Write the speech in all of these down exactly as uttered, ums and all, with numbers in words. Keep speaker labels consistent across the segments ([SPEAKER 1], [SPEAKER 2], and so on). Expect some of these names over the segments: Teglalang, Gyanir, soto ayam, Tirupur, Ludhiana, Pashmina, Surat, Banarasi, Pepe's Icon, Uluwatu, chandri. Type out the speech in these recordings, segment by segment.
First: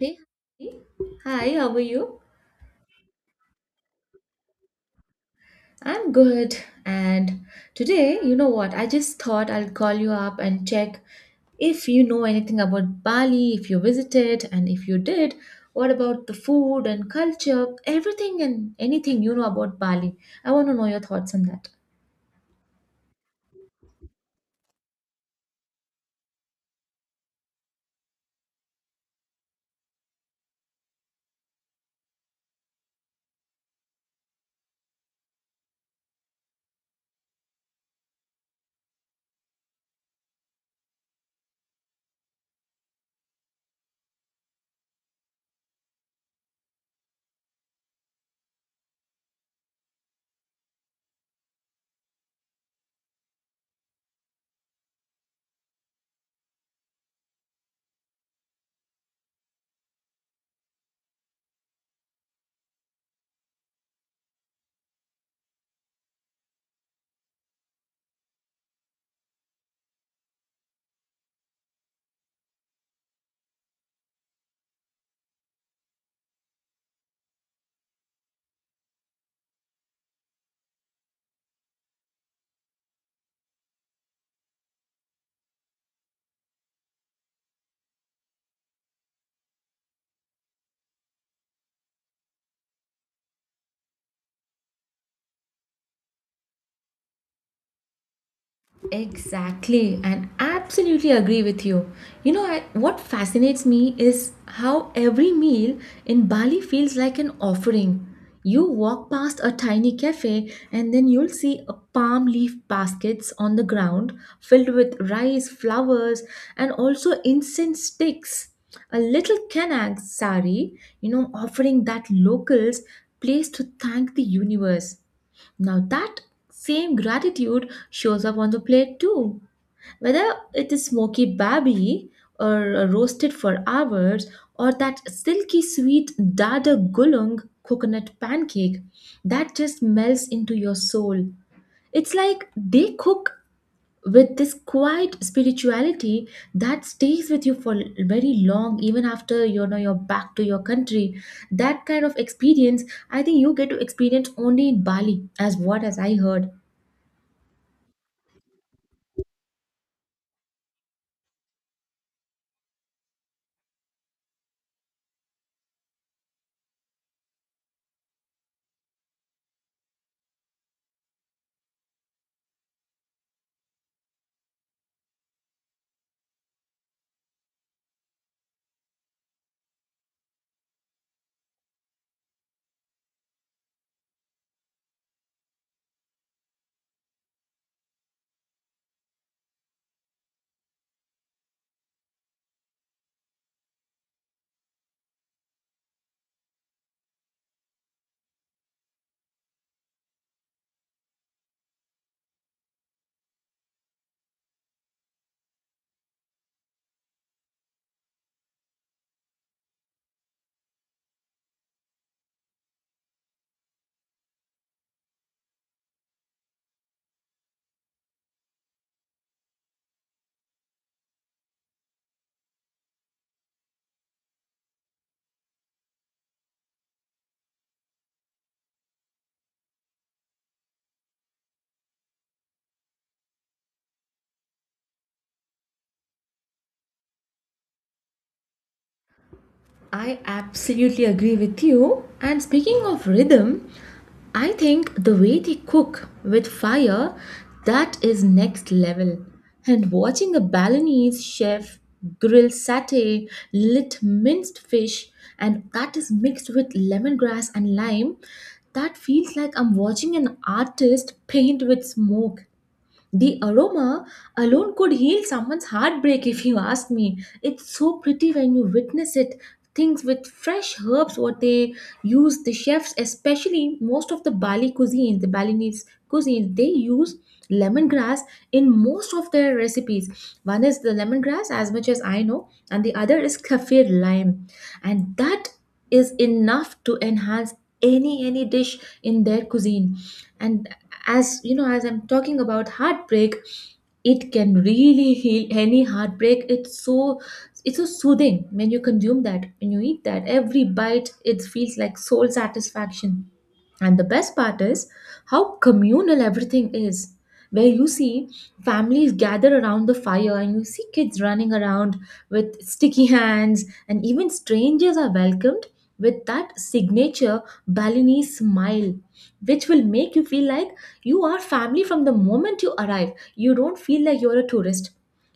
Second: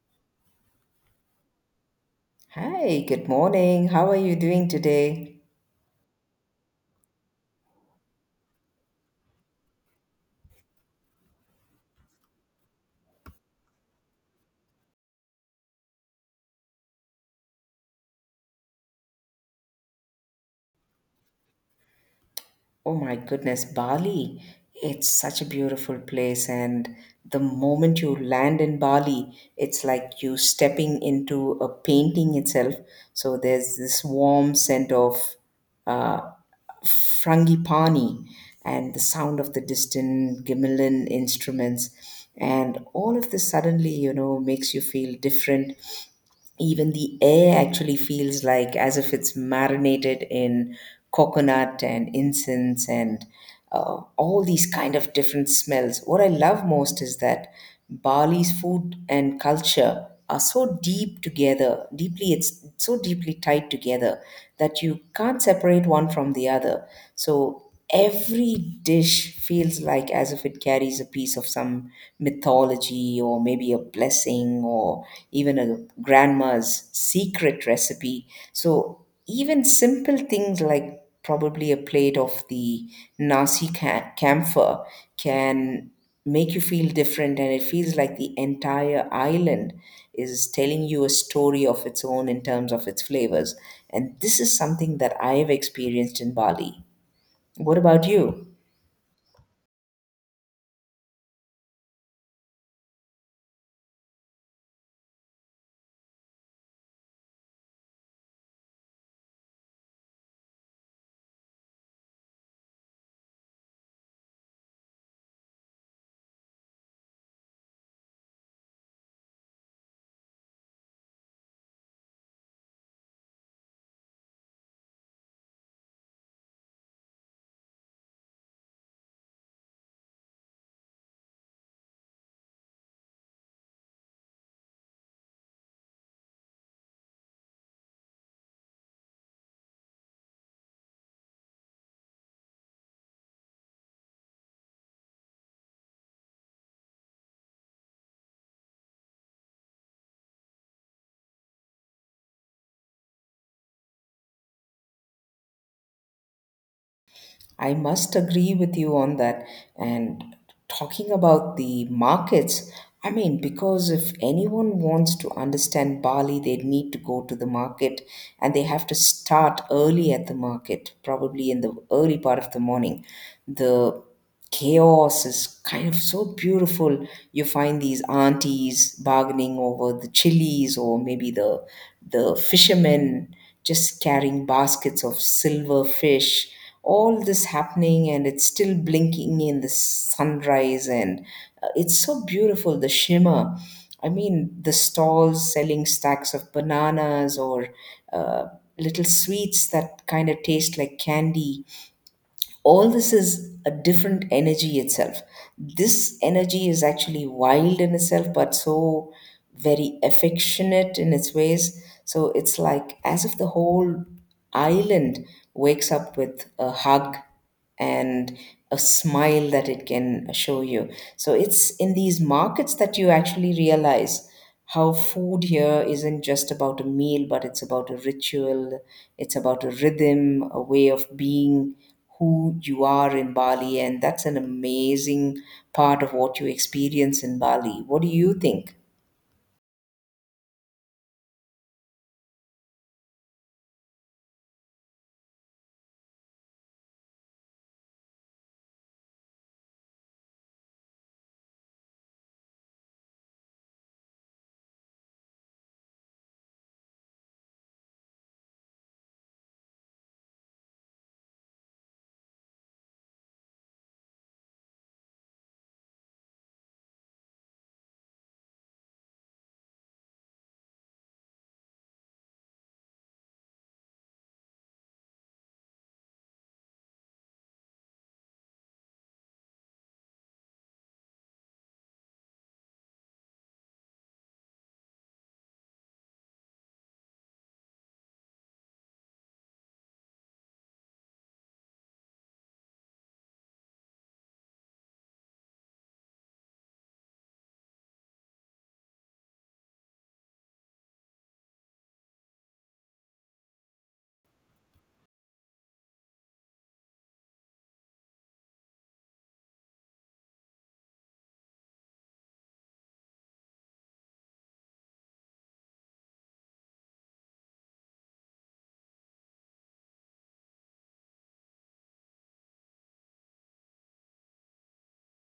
[SPEAKER 1] Hey, hi, hi, how are you?
[SPEAKER 2] Hi, good morning. How are you doing today?
[SPEAKER 1] I'm good. And today, you know what? I just thought I'll call you up and check if you know anything about Bali, if you visited, and if you did, what about the food and culture, everything and anything you know about Bali? I want to know your thoughts on that.
[SPEAKER 2] Oh my goodness, Bali. It's such a beautiful place, and the moment you land in Bali, it's like you stepping into a painting itself. So there's this warm scent of uh, frangipani and the sound of the distant gamelan instruments, and all of this suddenly you know makes you feel different. Even the air actually feels like as if it's marinated in coconut and incense and uh, all these kind of different smells. What I love most is that Bali's food and culture are so deep together, deeply, it's so deeply tied together that you can't separate one from the other. So every dish feels like as if it carries a piece of some mythology or maybe a blessing or even a grandma's secret recipe. So even simple things like probably a plate of the nasi ca- camphor can make you feel different, and it feels like the entire island is telling you a story of its own in terms of its flavors. And this is something that I have experienced in Bali. What about you?
[SPEAKER 1] Exactly, and absolutely agree with you. You know, I, what fascinates me is how every meal in Bali feels like an offering. You walk past a tiny cafe, and then you'll see a palm leaf baskets on the ground filled with rice, flowers, and also incense sticks. A little Kanag sari, you know, offering that locals place to thank the universe. Now that same gratitude shows up on the plate too. Whether it is smoky babi or roasted for hours or that silky sweet dada gulung coconut pancake that just melts into your soul. It's like they cook with this quiet spirituality that stays with you for very long, even after you know you're back to your country. That kind of experience, I think you get to experience only in Bali, as what as I heard.
[SPEAKER 2] I must agree with you on that. And talking about the markets, I mean, because if anyone wants to understand Bali, they need to go to the market, and they have to start early at the market, probably in the early part of the morning. The chaos is kind of so beautiful. You find these aunties bargaining over the chilies, or maybe the the fishermen just carrying baskets of silver fish. All this happening and it's still blinking in the sunrise, and uh, it's so beautiful the shimmer. I mean, the stalls selling stacks of bananas or uh, little sweets that kind of taste like candy, all this is a different energy itself. This energy is actually wild in itself but so very affectionate in its ways. So it's like as if the whole island wakes up with a hug and a smile that it can show you. So it's in these markets that you actually realize how food here isn't just about a meal, but it's about a ritual, it's about a rhythm, a way of being who you are in Bali. And that's an amazing part of what you experience in Bali. What do you think?
[SPEAKER 1] I absolutely agree with you, and speaking of rhythm, I think the way they cook with fire, that is next level. And watching a Balinese chef grill satay, lit minced fish, and that is mixed with lemongrass and lime, that feels like I'm watching an artist paint with smoke. The aroma alone could heal someone's heartbreak, if you ask me. It's so pretty when you witness it. Things with fresh herbs, what they use, the chefs, especially most of the Bali cuisines, the Balinese cuisines, they use lemongrass in most of their recipes. One is the lemongrass, as much as I know, and the other is kaffir lime. And that is enough to enhance any any dish in their cuisine. And as you know, as I'm talking about heartbreak, it can really heal any heartbreak. It's so, it's so soothing when you consume that, when you eat that. Every bite it feels like soul satisfaction. And the best part is how communal everything is, where you see families gather around the fire, and you see kids running around with sticky hands, and even strangers are welcomed with that signature Balinese smile, which will make you feel like you are family from the moment you arrive. You don't feel like you're a tourist.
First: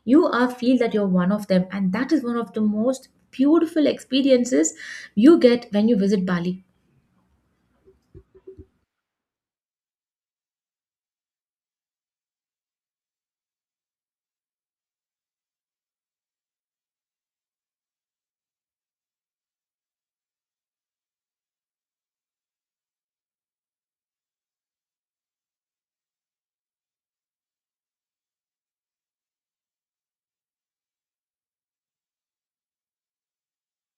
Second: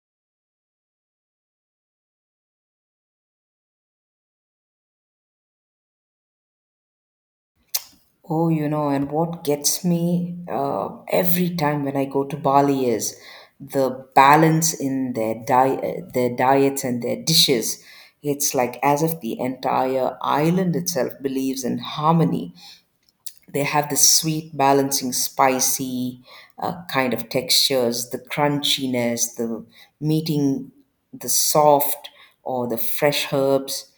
[SPEAKER 1] You are feel that you're one of them, and that is one of the most beautiful experiences you get when you visit Bali.
[SPEAKER 2] Oh, you know, and what gets me uh, every time when I go to Bali is the balance in their diet, their diets and their dishes. It's like as if the entire island itself believes in harmony. They have this sweet, balancing, spicy uh, kind of textures, the crunchiness, the meeting the soft or the fresh herbs,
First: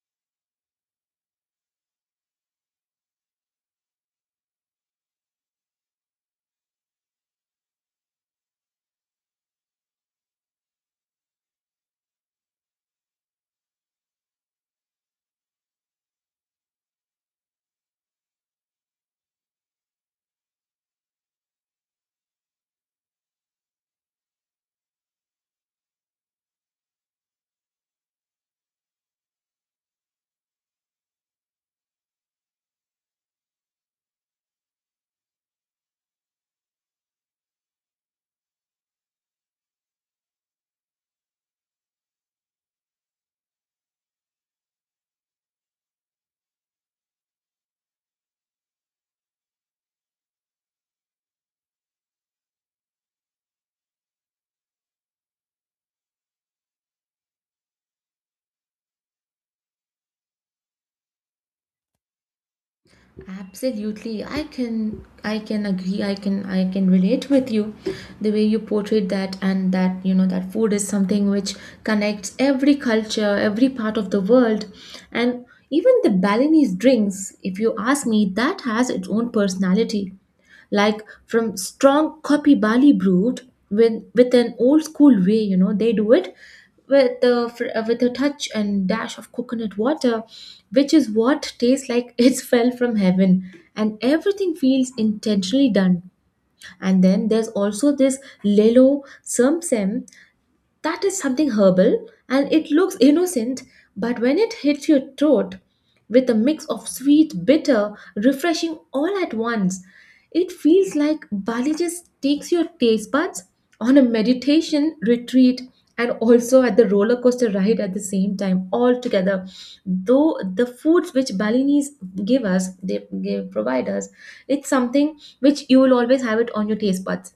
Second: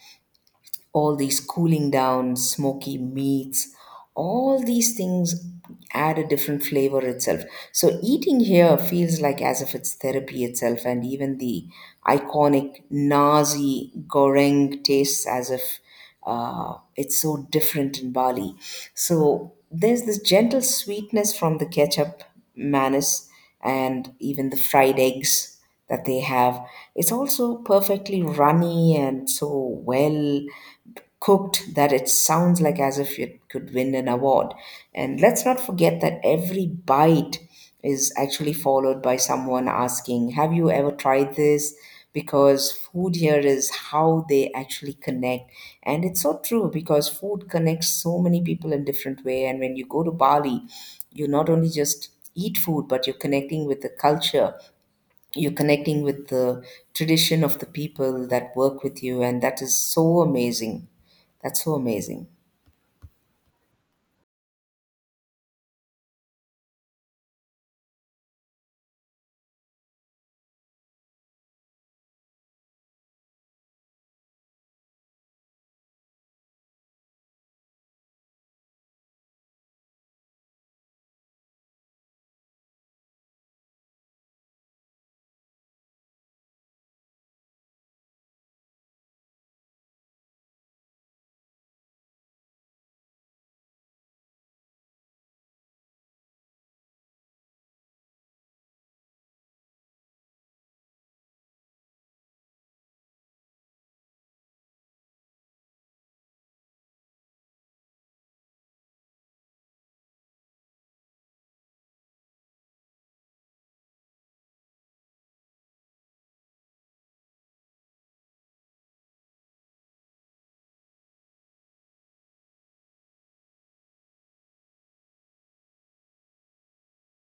[SPEAKER 2] all these cooling down, smoky meats, all these things add a different flavor itself. So eating here feels like as if it's therapy itself, and even the iconic nasi goreng tastes as if uh, it's so different in Bali. So there's this gentle sweetness from the ketchup, manis, and even the fried eggs that they have. It's also perfectly runny and so well cooked that it sounds like as if it could win an award. And let's not forget that every bite is actually followed by someone asking, "Have you ever tried this?" Because food here is how they actually connect. And it's so true because food connects so many people in different way. And when you go to Bali, you not only just eat food, but you're connecting with the culture, you're connecting with the tradition of the people that work with you, and that is so amazing, that's so amazing.
[SPEAKER 1] Absolutely. I can I can agree. I can I can relate with you. The way you portrayed that, and that, you know, that food is something which connects every culture, every part of the world. And even the Balinese drinks, if you ask me, that has its own personality, like from strong copy barley brewed with with an old school way, you know they do it with the fr- uh, with a touch and dash of coconut water, which is what tastes like it's fell from heaven, and everything feels intentionally done. And then there's also this lelo samsem. That is something herbal, and it looks innocent, but when it hits your throat with a mix of sweet, bitter, refreshing all at once, it feels like Bali just takes your taste buds on a meditation retreat, and also at the roller coaster ride at the same time, all together. Though the foods which Balinese give us, they give, provide us, it's something which you will always have it on your taste buds.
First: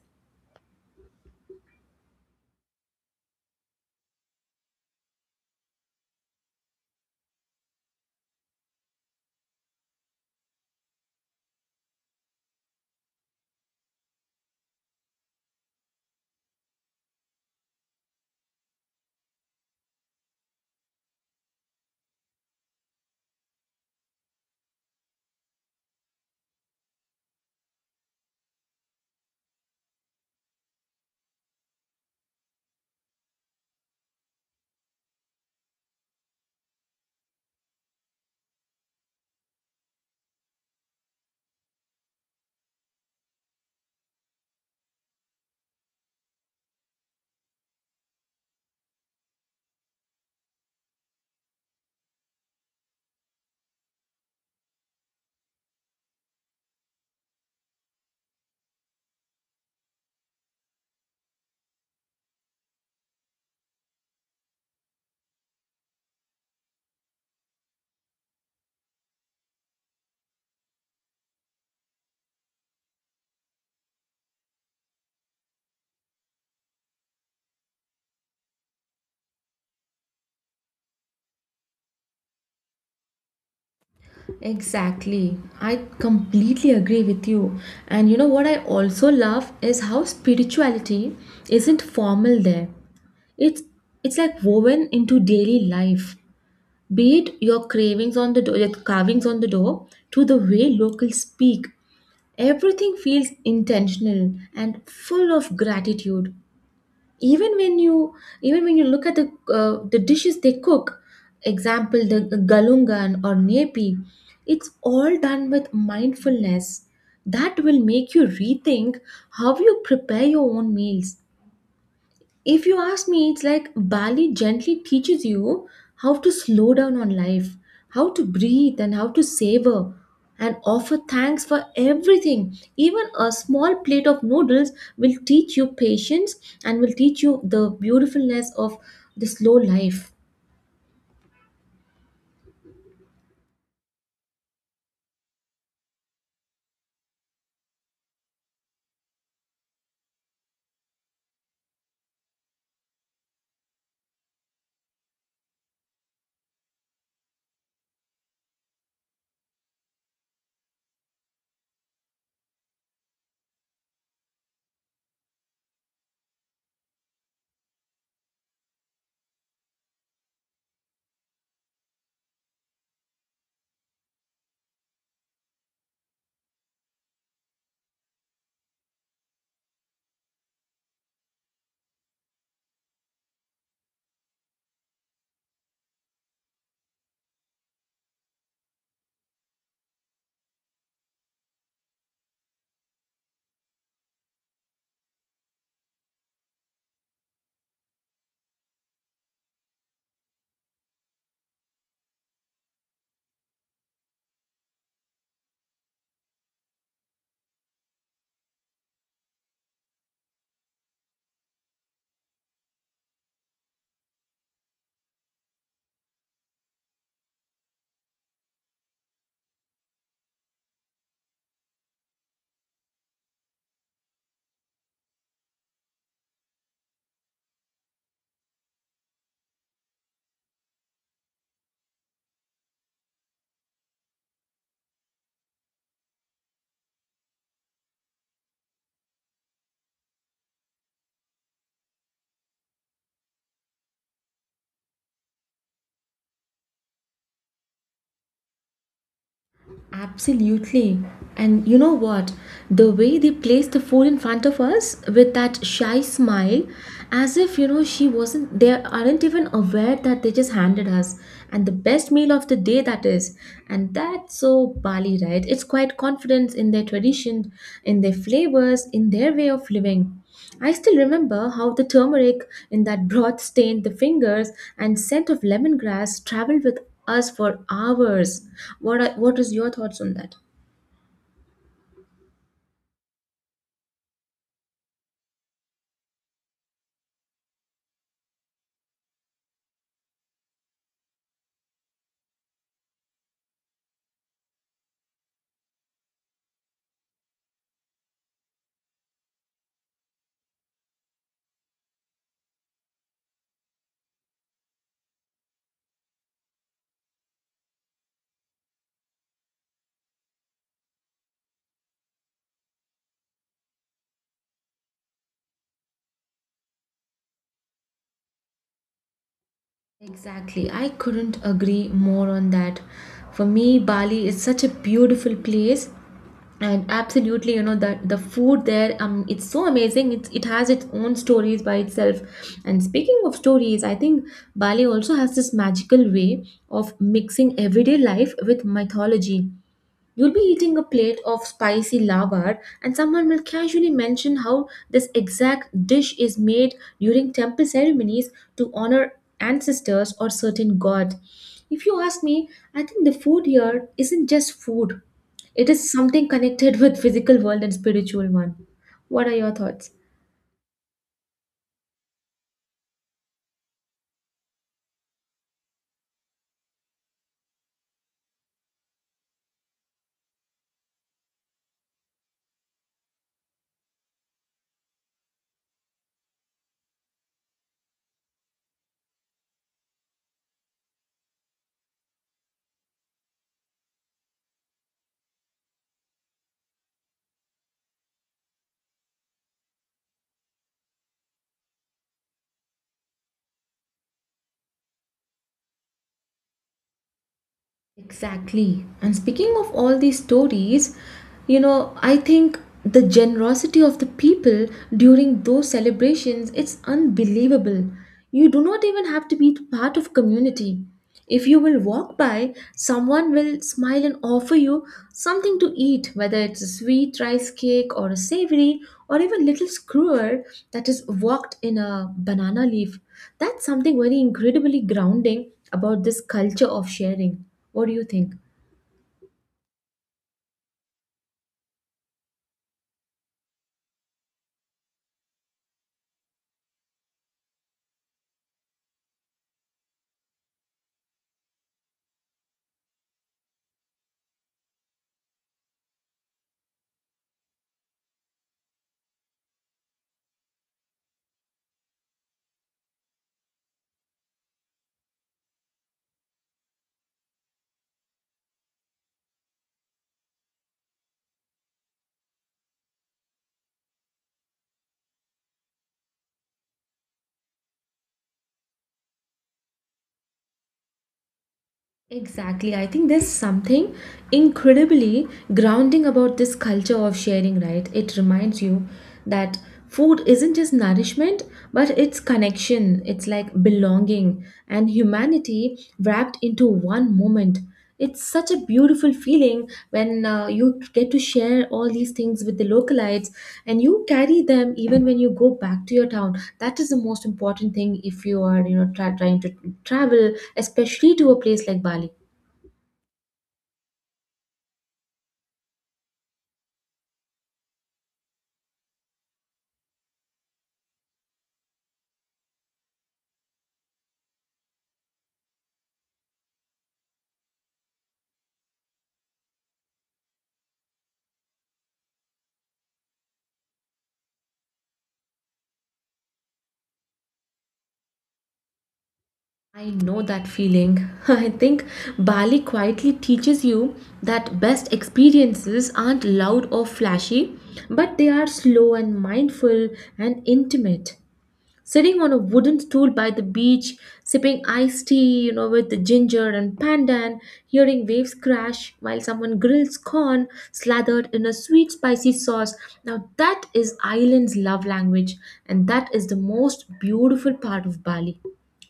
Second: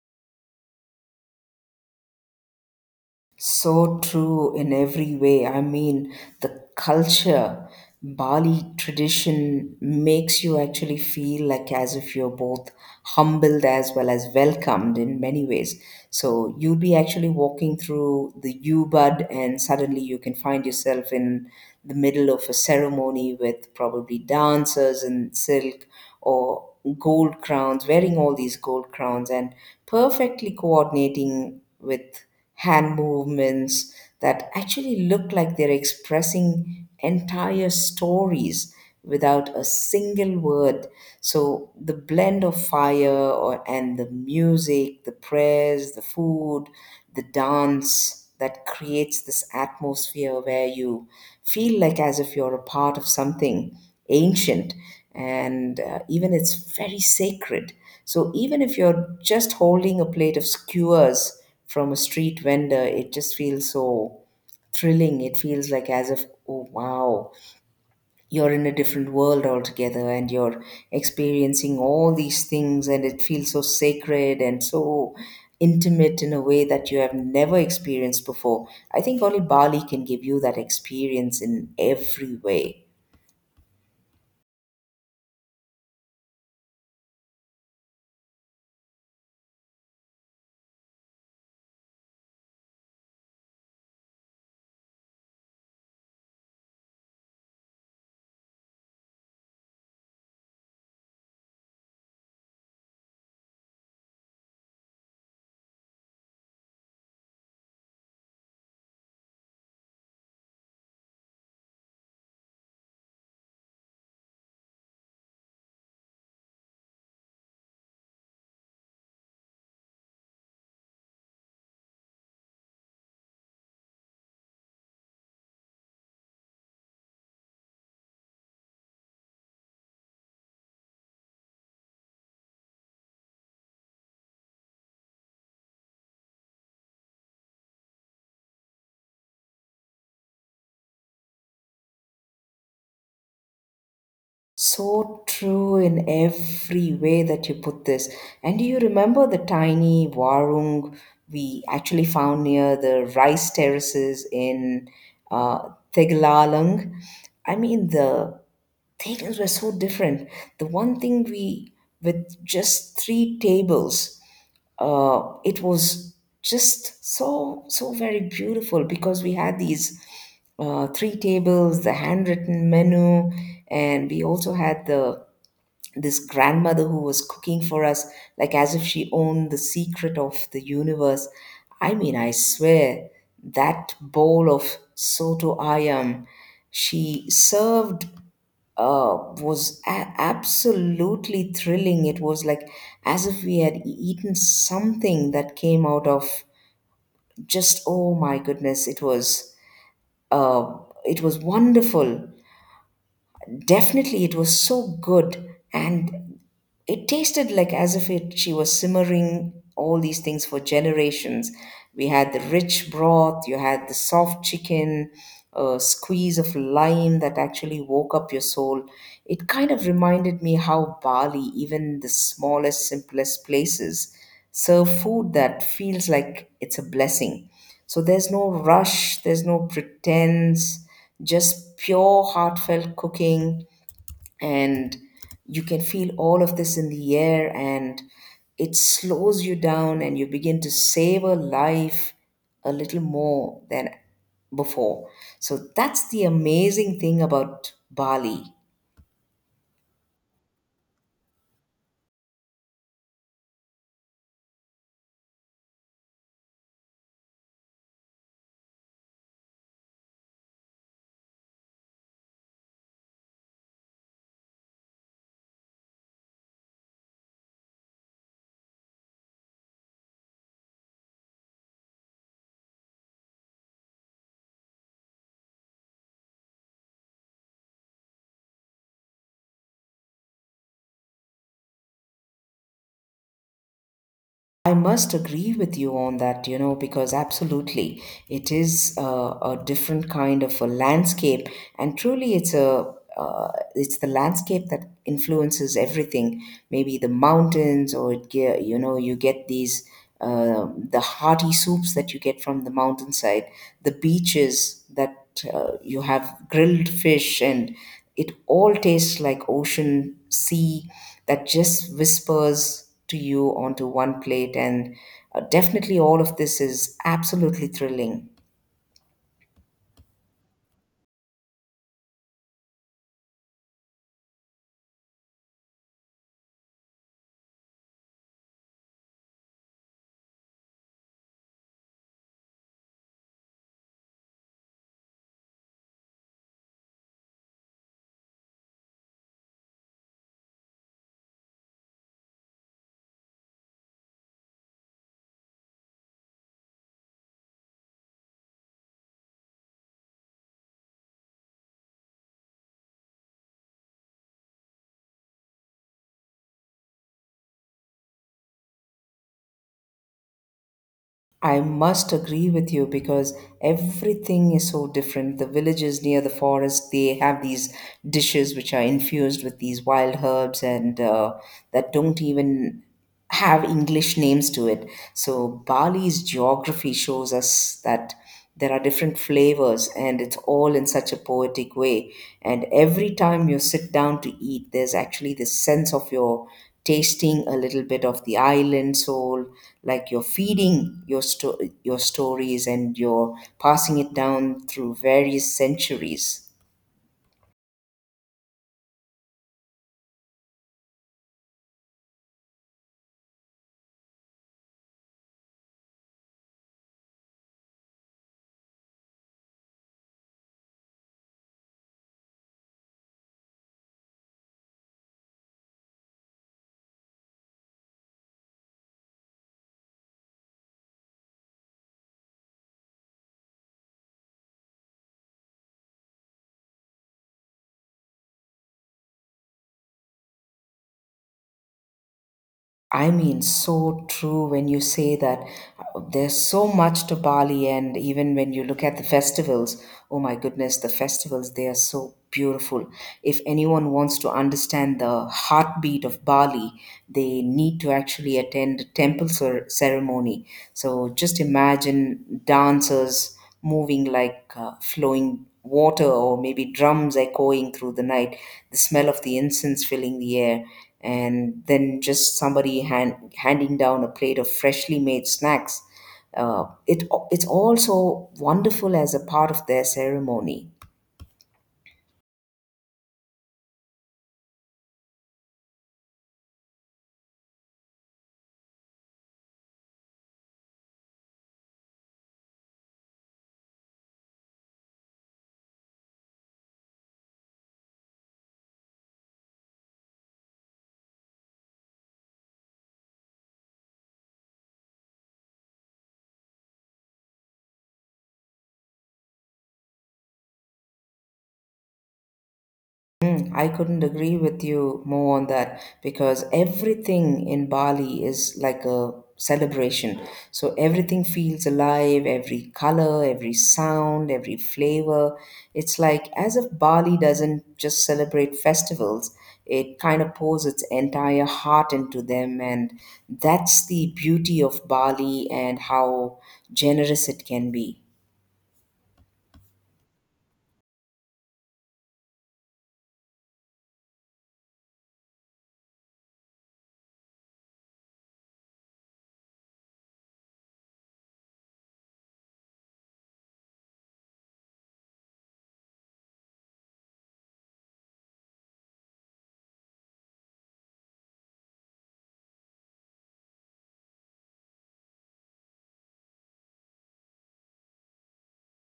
[SPEAKER 2] So true in every way. I mean, the culture, Bali tradition makes you actually feel like as if you're both humbled as well as welcomed in many ways. So you'll be actually walking through the U-Bud and suddenly you can find yourself in the middle of a ceremony with probably dancers in silk or gold crowns, wearing all these gold crowns and perfectly coordinating with hand movements that actually look like they're expressing entire stories without a single word. So the blend of fire or and the music, the prayers, the food, the dance that creates this atmosphere where you feel like as if you're a part of something ancient and uh, even it's very sacred. So even if you're just holding a plate of skewers from a street vendor, it just feels so thrilling. It feels like as if, oh wow, you're in a different world altogether and you're experiencing all these things, and it feels so sacred and so intimate in a way that you have never experienced before. I think only Bali can give you that experience in every way.
[SPEAKER 1] Exactly. I completely agree with you. And you know what I also love is how spirituality isn't formal there. It's it's like woven into daily life. Be it your cravings on the door, your carvings on the door, to the way locals speak. Everything feels intentional and full of gratitude, even when you, even when you look at the uh, the dishes they cook, example the galungan or nepi. It's all done with mindfulness that will make you rethink how you prepare your own meals. If you ask me, it's like Bali gently teaches you how to slow down on life, how to breathe, and how to savor and offer thanks for everything. Even a small plate of noodles will teach you patience, and will teach you the beautifulness of the slow life.
[SPEAKER 2] So true in every way that you put this. And do you remember the tiny warung we actually found near the rice terraces in uh, Teglalang? I mean, the tables were so different. The one thing we, with just three tables, uh, it was just so so very beautiful because we had these uh, three tables, the handwritten menu, and we also had the this grandmother who was cooking for us, like as if she owned the secret of the universe. I mean, I swear that bowl of soto ayam she served uh, was a- absolutely thrilling. It was like as if we had e- eaten something that came out of just oh my goodness! It was uh, it was wonderful. Definitely, it was so good, and it tasted like as if it she was simmering all these things for generations. We had the rich broth, you had the soft chicken, a squeeze of lime that actually woke up your soul. It kind of reminded me how Bali, even the smallest, simplest places, serve food that feels like it's a blessing. So there's no rush, there's no pretense, just pure heartfelt cooking, and you can feel all of this in the air, and it slows you down and you begin to savor life a little more than before. So that's the amazing thing about Bali.
[SPEAKER 1] Absolutely. And you know what? The way they placed the food in front of us with that shy smile, as if, you know, she wasn't, they aren't even aware that they just handed us. And the best meal of the day, that is. And that's so Bali, right? It's quite confidence in their tradition, in their flavors, in their way of living. I still remember how the turmeric in that broth stained the fingers, and scent of lemongrass traveled with us for hours. What are, what is your thoughts on that?
[SPEAKER 2] I must agree with you on that, you know, because absolutely it is uh, a different kind of a landscape, and truly it's a uh, it's the landscape that influences everything. Maybe the mountains, or it ge- you know you get these uh, the hearty soups that you get from the mountainside, the beaches that that uh, you have grilled fish and it all tastes like ocean, sea, that just whispers to you onto one plate. And uh, definitely all of this is absolutely thrilling.
[SPEAKER 1] Exactly. I couldn't agree more on that. For me, Bali is such a beautiful place, and absolutely you know that the food there, um it's so amazing. It's, it has its own stories by itself. And speaking of stories, I think Bali also has this magical way of mixing everyday life with mythology. You'll be eating a plate of spicy lavash, and someone will casually mention how this exact dish is made during temple ceremonies to honor ancestors or certain god. If you ask me, I think the food here isn't just food. It is something connected with physical world and spiritual one. What are your thoughts?
[SPEAKER 2] I must agree with you because everything is so different. The villages near the forest, they have these dishes which are infused with these wild herbs and uh, that don't even have English names to it. So, Bali's geography shows us that there are different flavors, and it's all in such a poetic way, and every time you sit down to eat there's actually this sense of your tasting a little bit of the island soul, like you're feeding your sto- your stories and you're passing it down through various centuries.
[SPEAKER 1] Exactly. And speaking of all these stories, you know, I think the generosity of the people during those celebrations, it's unbelievable. You do not even have to be part of community. If you will walk by, someone will smile and offer you something to eat, whether it's a sweet rice cake or a savory, or even little skewer that is walked in a banana leaf. That's something very incredibly grounding about this culture of sharing. What do you think?
[SPEAKER 2] I mean, so true when you say that uh, there's so much to Bali, and even when you look at the festivals, oh my goodness, the festivals, they are so beautiful. If anyone wants to understand the heartbeat of Bali, they need to actually attend a temple cer- ceremony. So just imagine dancers moving like uh, flowing water or maybe drums echoing through the night, the smell of the incense filling the air, and then just somebody hand, handing down a plate of freshly made snacks. Uh, it, it's also wonderful as a part of their ceremony.
[SPEAKER 1] Exactly. I think there's something incredibly grounding about this culture of sharing, right? It reminds you that food isn't just nourishment, but it's connection, it's like belonging and humanity wrapped into one moment. It's such a beautiful feeling when uh, you get to share all these things with the localites, and you carry them even when you go back to your town. That is the most important thing if you are, you know, try trying to travel, especially to a place like Bali.
[SPEAKER 2] Mm, I couldn't agree with you more on that because everything in Bali is like a celebration. So everything feels alive, every color, every sound, every flavor. It's like as if Bali doesn't just celebrate festivals, it kind of pours its entire heart into them. And that's the beauty of Bali and how generous it can be.
[SPEAKER 1] I know that feeling. I think Bali quietly teaches you that best experiences aren't loud or flashy, but they are slow and mindful and intimate. Sitting on a wooden stool by the beach, sipping iced tea, you know, with ginger and pandan, hearing waves crash while someone grills corn slathered in a sweet spicy sauce. Now that is island's love language, and that is the most beautiful part of Bali.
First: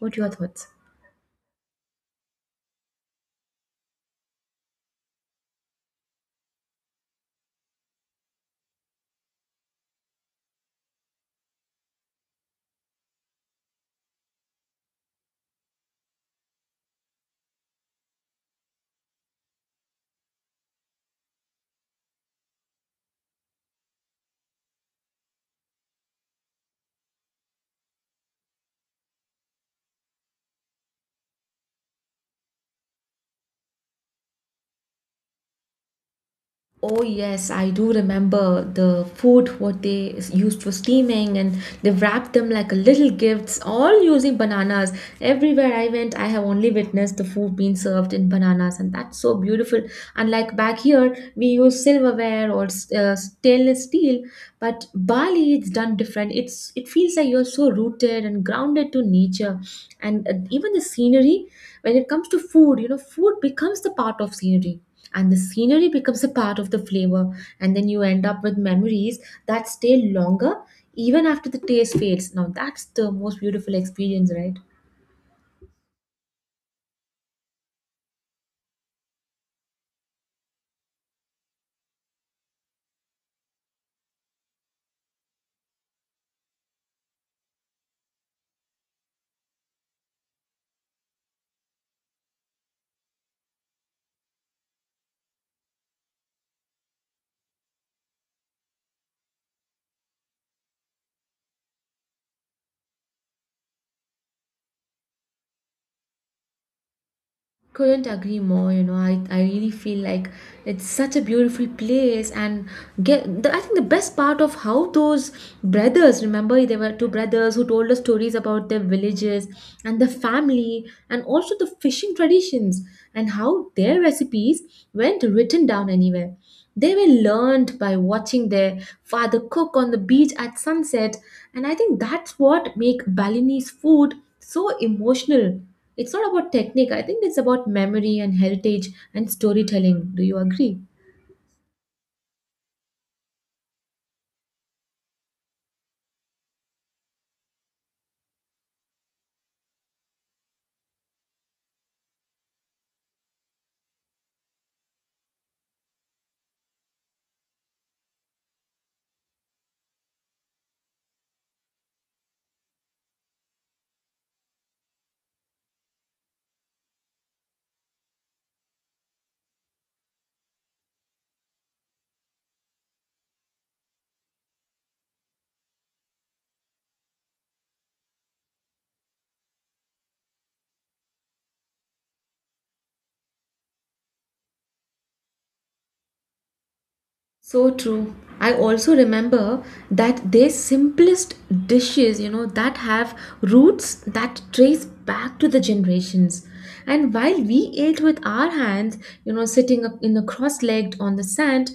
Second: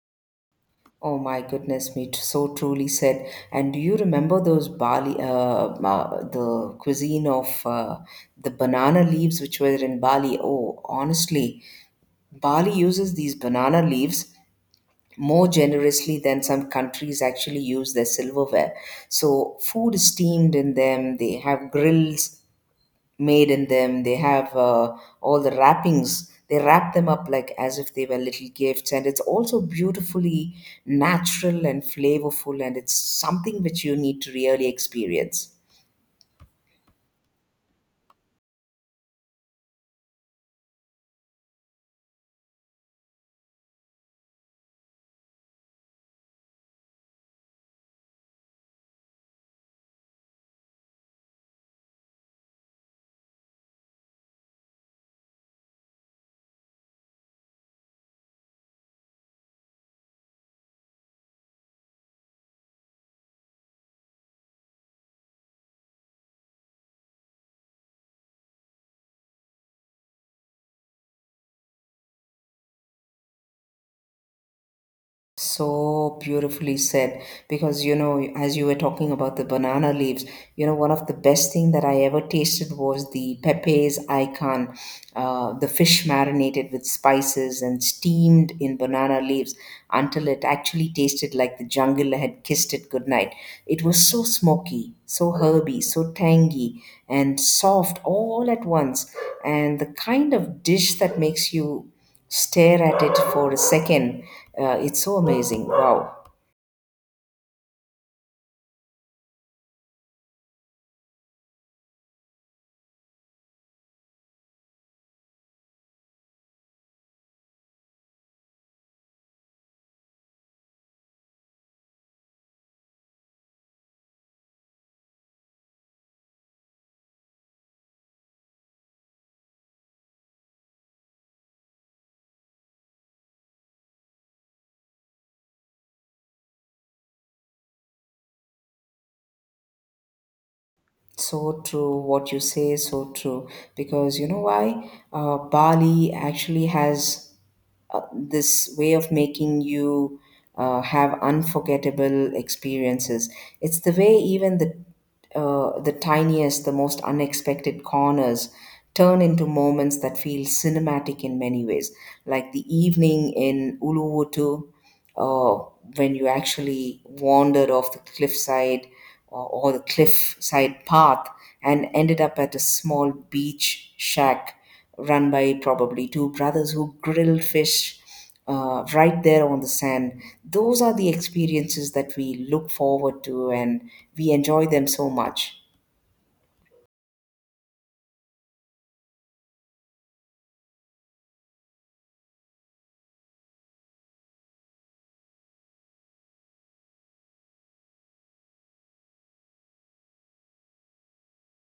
[SPEAKER 1] What are your thoughts?
[SPEAKER 2] Oh my goodness me, t- so truly said. And do you remember those Bali, uh, ma- the cuisine of uh, the banana leaves which were in Bali? Oh, honestly, Bali uses these banana leaves more generously than some countries actually use their silverware. So food is steamed in them, they have grills, made in them. They have uh, all the wrappings. They wrap them up like as if they were little gifts, and it's also beautifully natural and flavorful, and it's something which you need to really experience.
[SPEAKER 1] Oh yes, I do remember the food what they s- used for steaming, and they wrapped them like a little gifts all using bananas. Everywhere I went, I have only witnessed the food being served in bananas, and that's so beautiful. Unlike back here, we use silverware or s- uh, stainless steel, but Bali it's done different. It's, it feels like you're so rooted and grounded to nature, and uh, even the scenery, when it comes to food, you know, food becomes the part of scenery, and the scenery becomes a part of the flavor, and then you end up with memories that stay longer even after the taste fades. Now that's the most beautiful experience, right?
[SPEAKER 2] So beautifully said. Because, you know, as you were talking about the banana leaves, you know, one of the best thing that I ever tasted was the Pepe's Icon, uh, the fish marinated with spices and steamed in banana leaves until it actually tasted like the jungle had kissed it goodnight. It was so smoky, so herby, so tangy, and soft all at once. And the kind of dish that makes you stare at it for a second. Uh, it's so amazing. Wow.
[SPEAKER 1] Couldn't agree more. You know, I, I really feel like it's such a beautiful place, and get the, I think the best part of how those brothers remember, they were two brothers who told us stories about their villages and the family, and also the fishing traditions and how their recipes weren't written down anywhere. They were learned by watching their father cook on the beach at sunset, and I think that's what make Balinese food so emotional. It's not about technique, I think it's about memory and heritage and storytelling. Do you agree?
[SPEAKER 2] So true, what you say is so true. Because you know why? Uh, Bali actually has uh, this way of making you uh, have unforgettable experiences. It's the way even the uh, the tiniest, the most unexpected corners turn into moments that feel cinematic in many ways, like the evening in Uluwutu, uh, when you actually wandered off the cliffside or, or the cliff side path and ended up at a small beach shack run by probably two brothers who grilled fish uh, right there on the sand. Those are the experiences that we look forward to and we enjoy them so much.
[SPEAKER 1] So true. I also remember that their simplest dishes, you know, that have roots that trace back to the generations. And while we ate with our hands, you know, sitting up in a cross-legged on the sand,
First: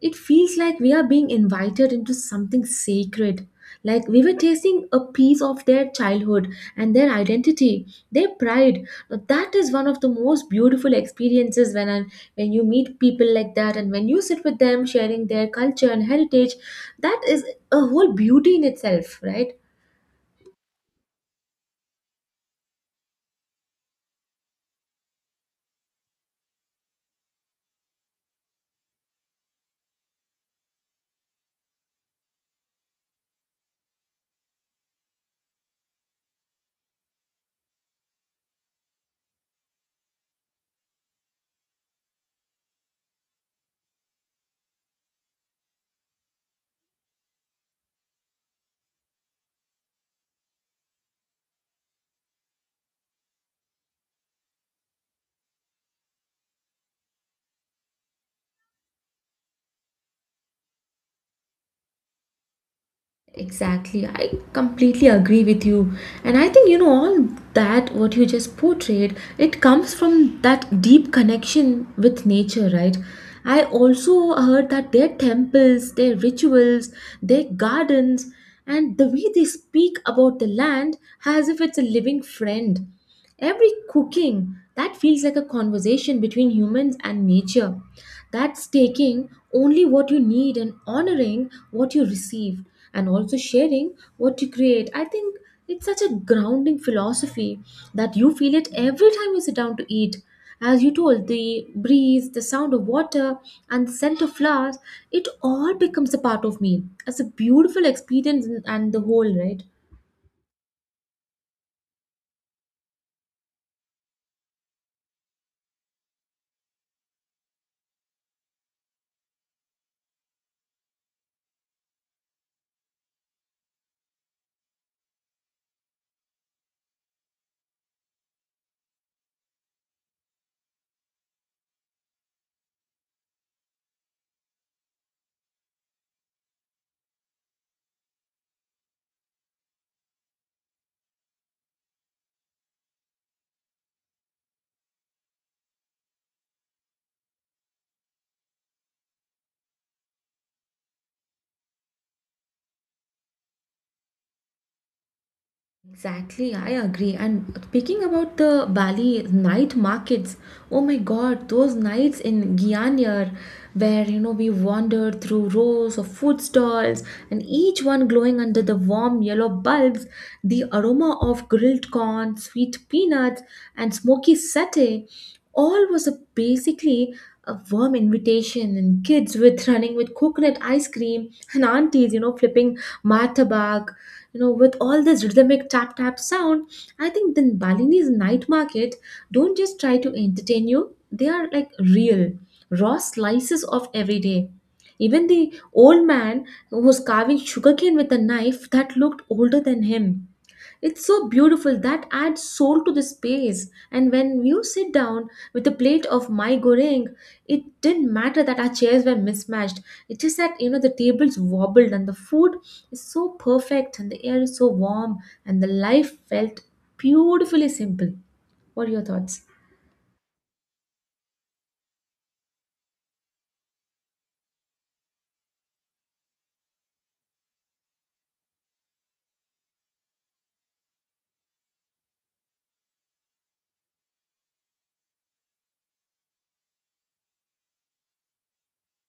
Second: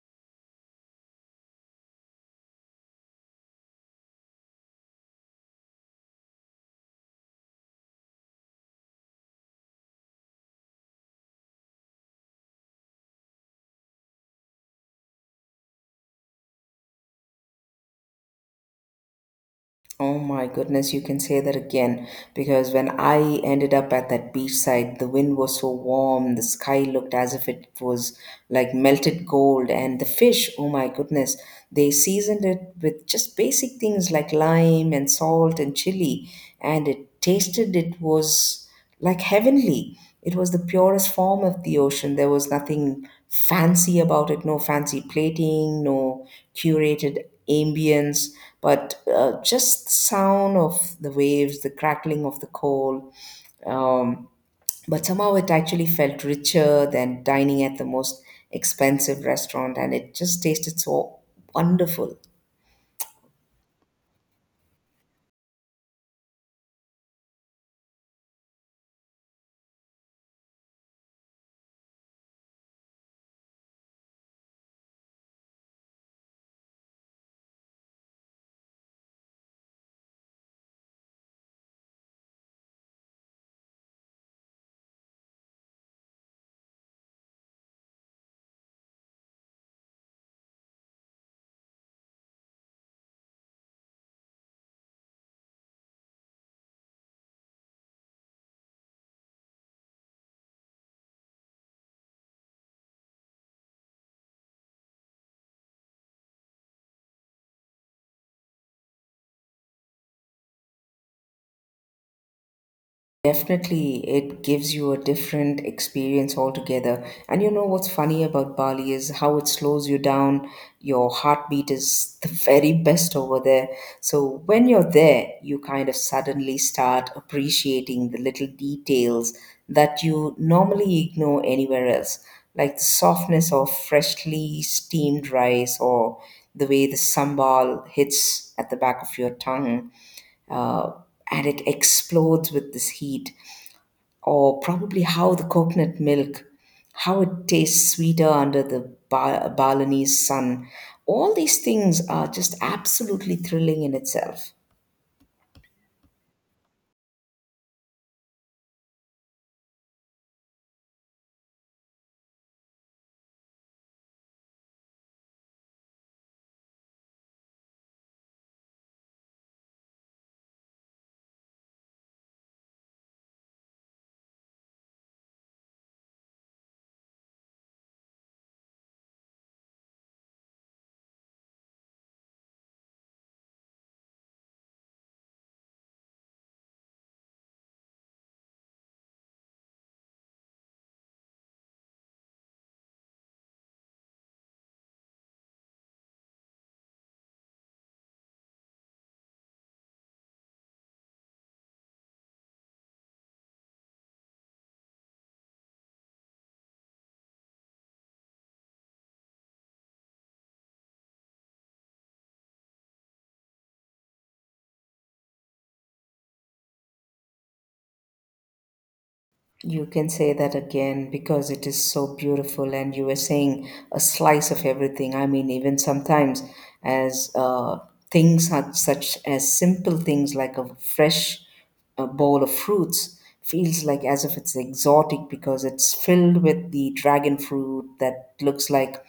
[SPEAKER 1] it feels like we are being invited into something sacred. Like we were tasting a piece of their childhood and their identity, their pride. Now, that is one of the most beautiful experiences when I, when you meet people like that, and when you sit with them sharing their culture and heritage. That is a whole beauty in itself, right?
[SPEAKER 2] Oh my goodness, you can say that again because when I ended up at that beachside, the wind was so warm, the sky looked as if it was like melted gold, and the fish, oh my goodness, they seasoned it with just basic things like lime and salt and chili, and it tasted it was like heavenly. It was the purest form of the ocean. There was nothing fancy about it, no fancy plating, no curated ambience, but uh, just the sound of the waves, the crackling of the coal. Um, but somehow it actually felt richer than dining at the most expensive restaurant, and it just tasted so wonderful.
[SPEAKER 1] Exactly. I completely agree with you. And I think, you know, all that what you just portrayed, it comes from that deep connection with nature, right? I also heard that their temples, their rituals, their gardens, and the way they speak about the land as if it's a living friend. Every cooking that feels like a conversation between humans and nature. That's taking only what you need and honoring what you receive and also sharing what you create. I think it's such a grounding philosophy that you feel it every time you sit down to eat. As you told, the breeze, the sound of water, and the scent of flowers, it all becomes a part of me. It's a beautiful experience and and the whole, right?
[SPEAKER 2] Definitely, it gives you a different experience altogether. And you know what's funny about Bali is how it slows you down. Your heartbeat is the very best over there. So when you're there, you kind of suddenly start appreciating the little details that you normally ignore anywhere else, like the softness of freshly steamed rice or the way the sambal hits at the back of your tongue. Uh, and it explodes with this heat or probably how the coconut milk, how it tastes sweeter under the ba- Balinese sun. All these things are just absolutely thrilling in itself.
[SPEAKER 1] Exactly, I agree. And speaking about the Bali night markets, oh my God, those nights in Gyanir, where you know we wandered through rows of food stalls and each one glowing under the warm yellow bulbs, the aroma of grilled corn, sweet peanuts, and smoky satay, all was a basically a warm invitation, and kids with running with coconut ice cream, and aunties, you know, flipping martabak, you know, with all this rhythmic tap tap sound. I think the Balinese night market don't just try to entertain you, they are like real raw slices of everyday. Even the old man who was carving sugarcane with a knife that looked older than him, it's so beautiful that adds soul to the space. And when you sit down with a plate of my goreng, it didn't matter that our chairs were mismatched. It's just that, you know, the tables wobbled and the food is so perfect and the air is so warm and the life felt beautifully simple. What are your thoughts?
[SPEAKER 2] You can say that again because it is so beautiful, and you were saying a slice of everything. I mean, even sometimes, as uh, things are such as simple things like a fresh uh, bowl of fruits feels like as if it's exotic because it's filled with the dragon fruit that looks like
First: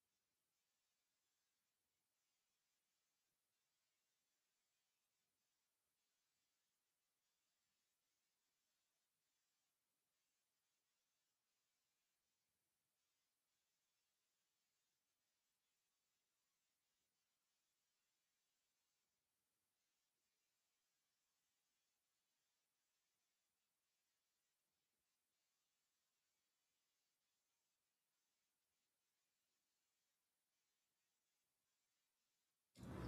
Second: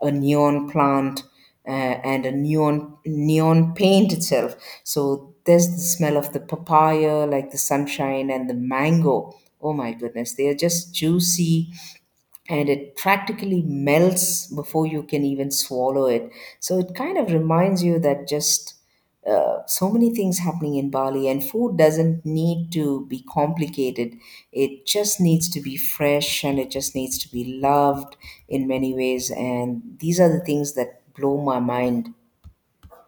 [SPEAKER 2] a neon plant uh, and a neon neon paint itself. So there's the smell of the papaya, like the sunshine and the mango. Oh my goodness, they are just juicy and it practically melts before you can even swallow it. So it kind of reminds you that just uh, so many things happening in Bali, and food doesn't need to be complicated. It just needs to be fresh and it just needs to be loved in many ways. And these are the things that blow my mind.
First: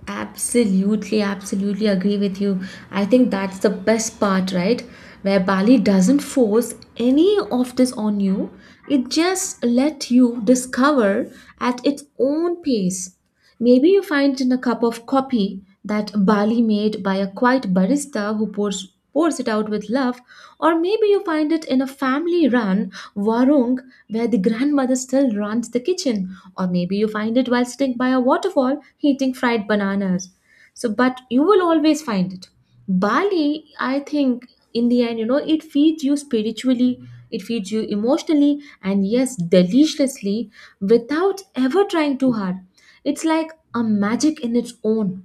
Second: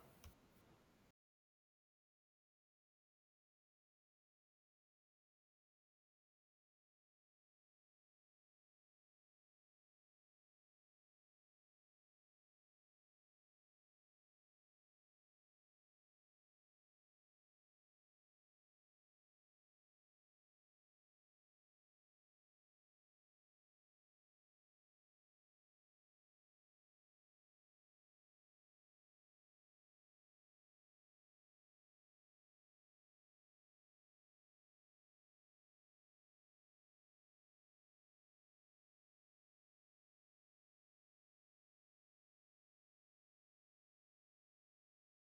[SPEAKER 1] Absolutely, absolutely agree with you. I think that's the best part, right? Where Bali doesn't force any of this on you, it just let you discover at its own pace. Maybe you find in a cup of coffee that Bali made by a quiet barista who pours pours it out with love, or maybe you find it in a family run warung where the grandmother still runs the kitchen, or maybe you find it while sitting by a waterfall eating fried bananas. So, but you will always find it. Bali, I think, in the end, you know, it feeds you spiritually, it feeds you emotionally, and yes, deliciously without ever trying too hard. It's like a magic in its own.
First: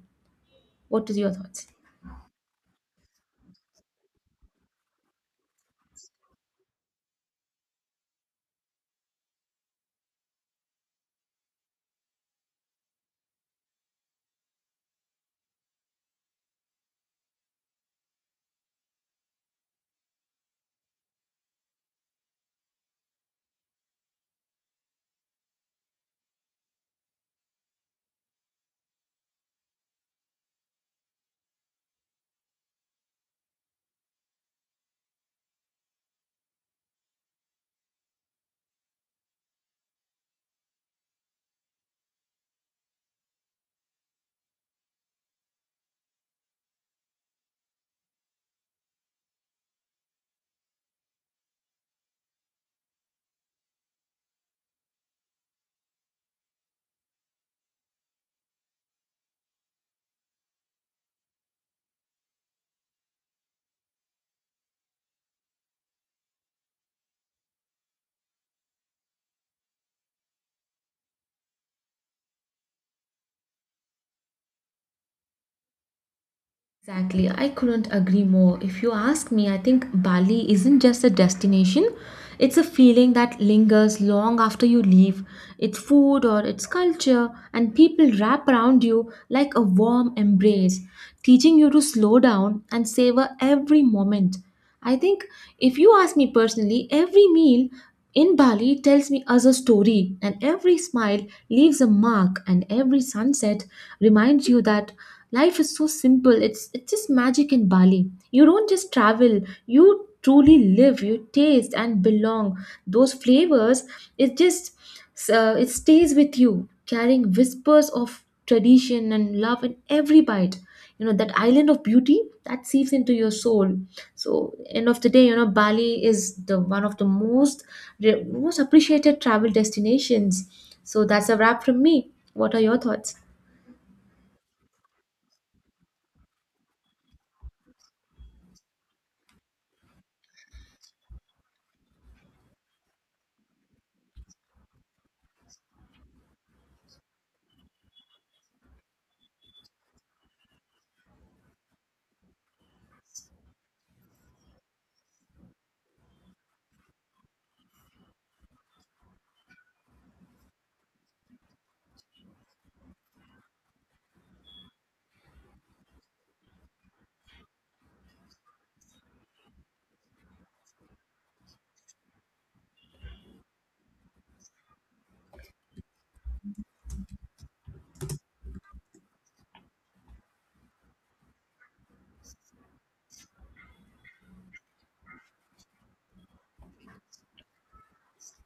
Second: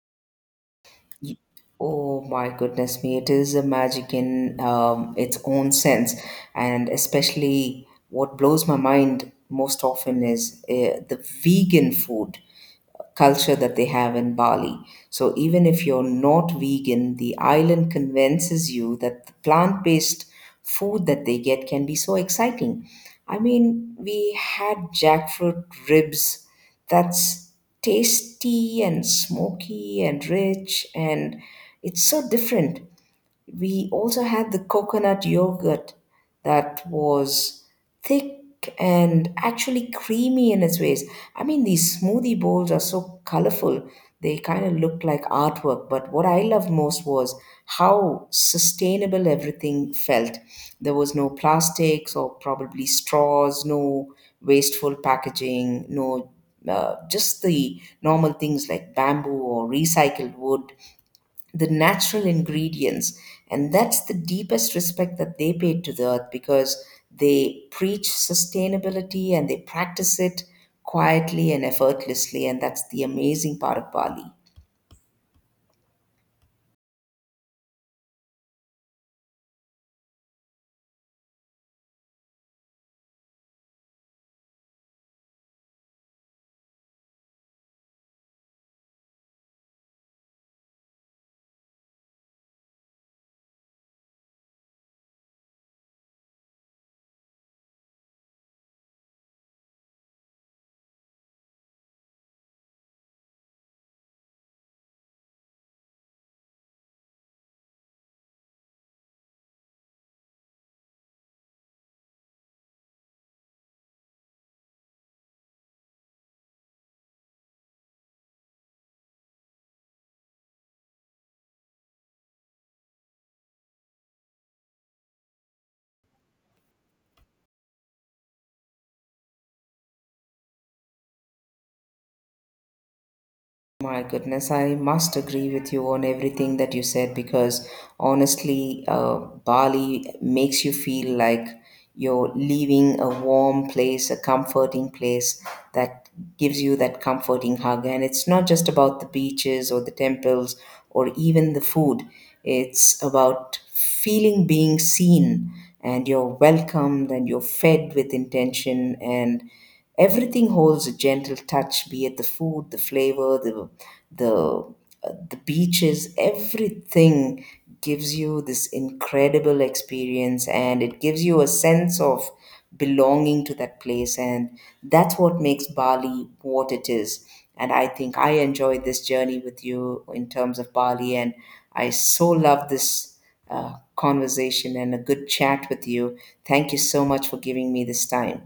[SPEAKER 1] What is your
[SPEAKER 2] Y-
[SPEAKER 1] thoughts?
[SPEAKER 2] Oh my goodness me, it is a magic in um, its own sense. And especially what blows my mind most often is uh, the vegan food culture that they have in Bali. So even if you're not vegan, the island convinces you that the plant-based food that they get can be so exciting. I mean, we had jackfruit ribs that's tasty and smoky and rich and it's so different. We also had the coconut yogurt that was thick and actually creamy in its ways. I mean, these smoothie bowls are so colorful. They kind of look like artwork, but what I loved most was how sustainable everything felt. There was no plastics or probably straws, no wasteful packaging, no uh, just the normal things like bamboo or recycled wood, the natural ingredients, and that's the deepest respect that they pay to the earth because they preach sustainability and they practice it quietly and effortlessly, and that's the amazing part of Bali.
[SPEAKER 1] Exactly, I couldn't agree more. If you ask me, I think Bali isn't just a destination, it's a feeling that lingers long after you leave. It's food or it's culture, and people wrap around you like a warm embrace, teaching you to slow down and savor every moment. I think if you ask me personally, every meal in Bali tells me as a story, and every smile leaves a mark, and every sunset reminds you that life is so simple. It's it's just magic in Bali. You don't just travel, you truly live, you taste and belong. Those flavors, it just uh, it stays with you, carrying whispers of tradition and love in every bite, you know, that island of beauty that seeps into your soul. So end of the day, you know, Bali is the one of the most re- most appreciated travel destinations. So that's a wrap from me. What are your thoughts?
[SPEAKER 2] My goodness, I must agree with you on everything that you said because honestly, uh, Bali makes you feel like you're leaving a warm place, a comforting place that gives you that comforting hug. And it's not just about the beaches or the temples or even the food, it's about feeling being seen and you're welcomed and you're fed with intention, and everything holds a gentle touch, be it the food, the flavor, the the uh, the beaches, everything gives you this incredible experience and it gives you a sense of belonging to that place, and that's what makes Bali what it is. And I think I enjoyed this journey with you in terms of Bali, and I so love this uh, conversation and a good chat with you. Thank you so much for giving me this time.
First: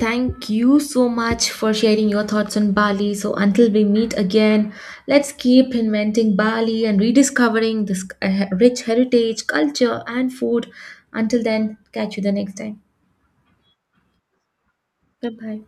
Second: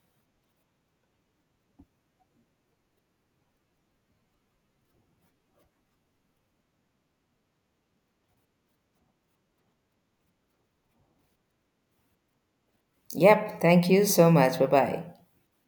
[SPEAKER 1] Thank you so much for sharing your thoughts on Bali. So until we meet again, let's keep inventing Bali and rediscovering this uh, rich heritage culture and food. Until then, catch you the next time.
[SPEAKER 2] Yep, thank you so much. Bye bye.
[SPEAKER 1] Bye bye.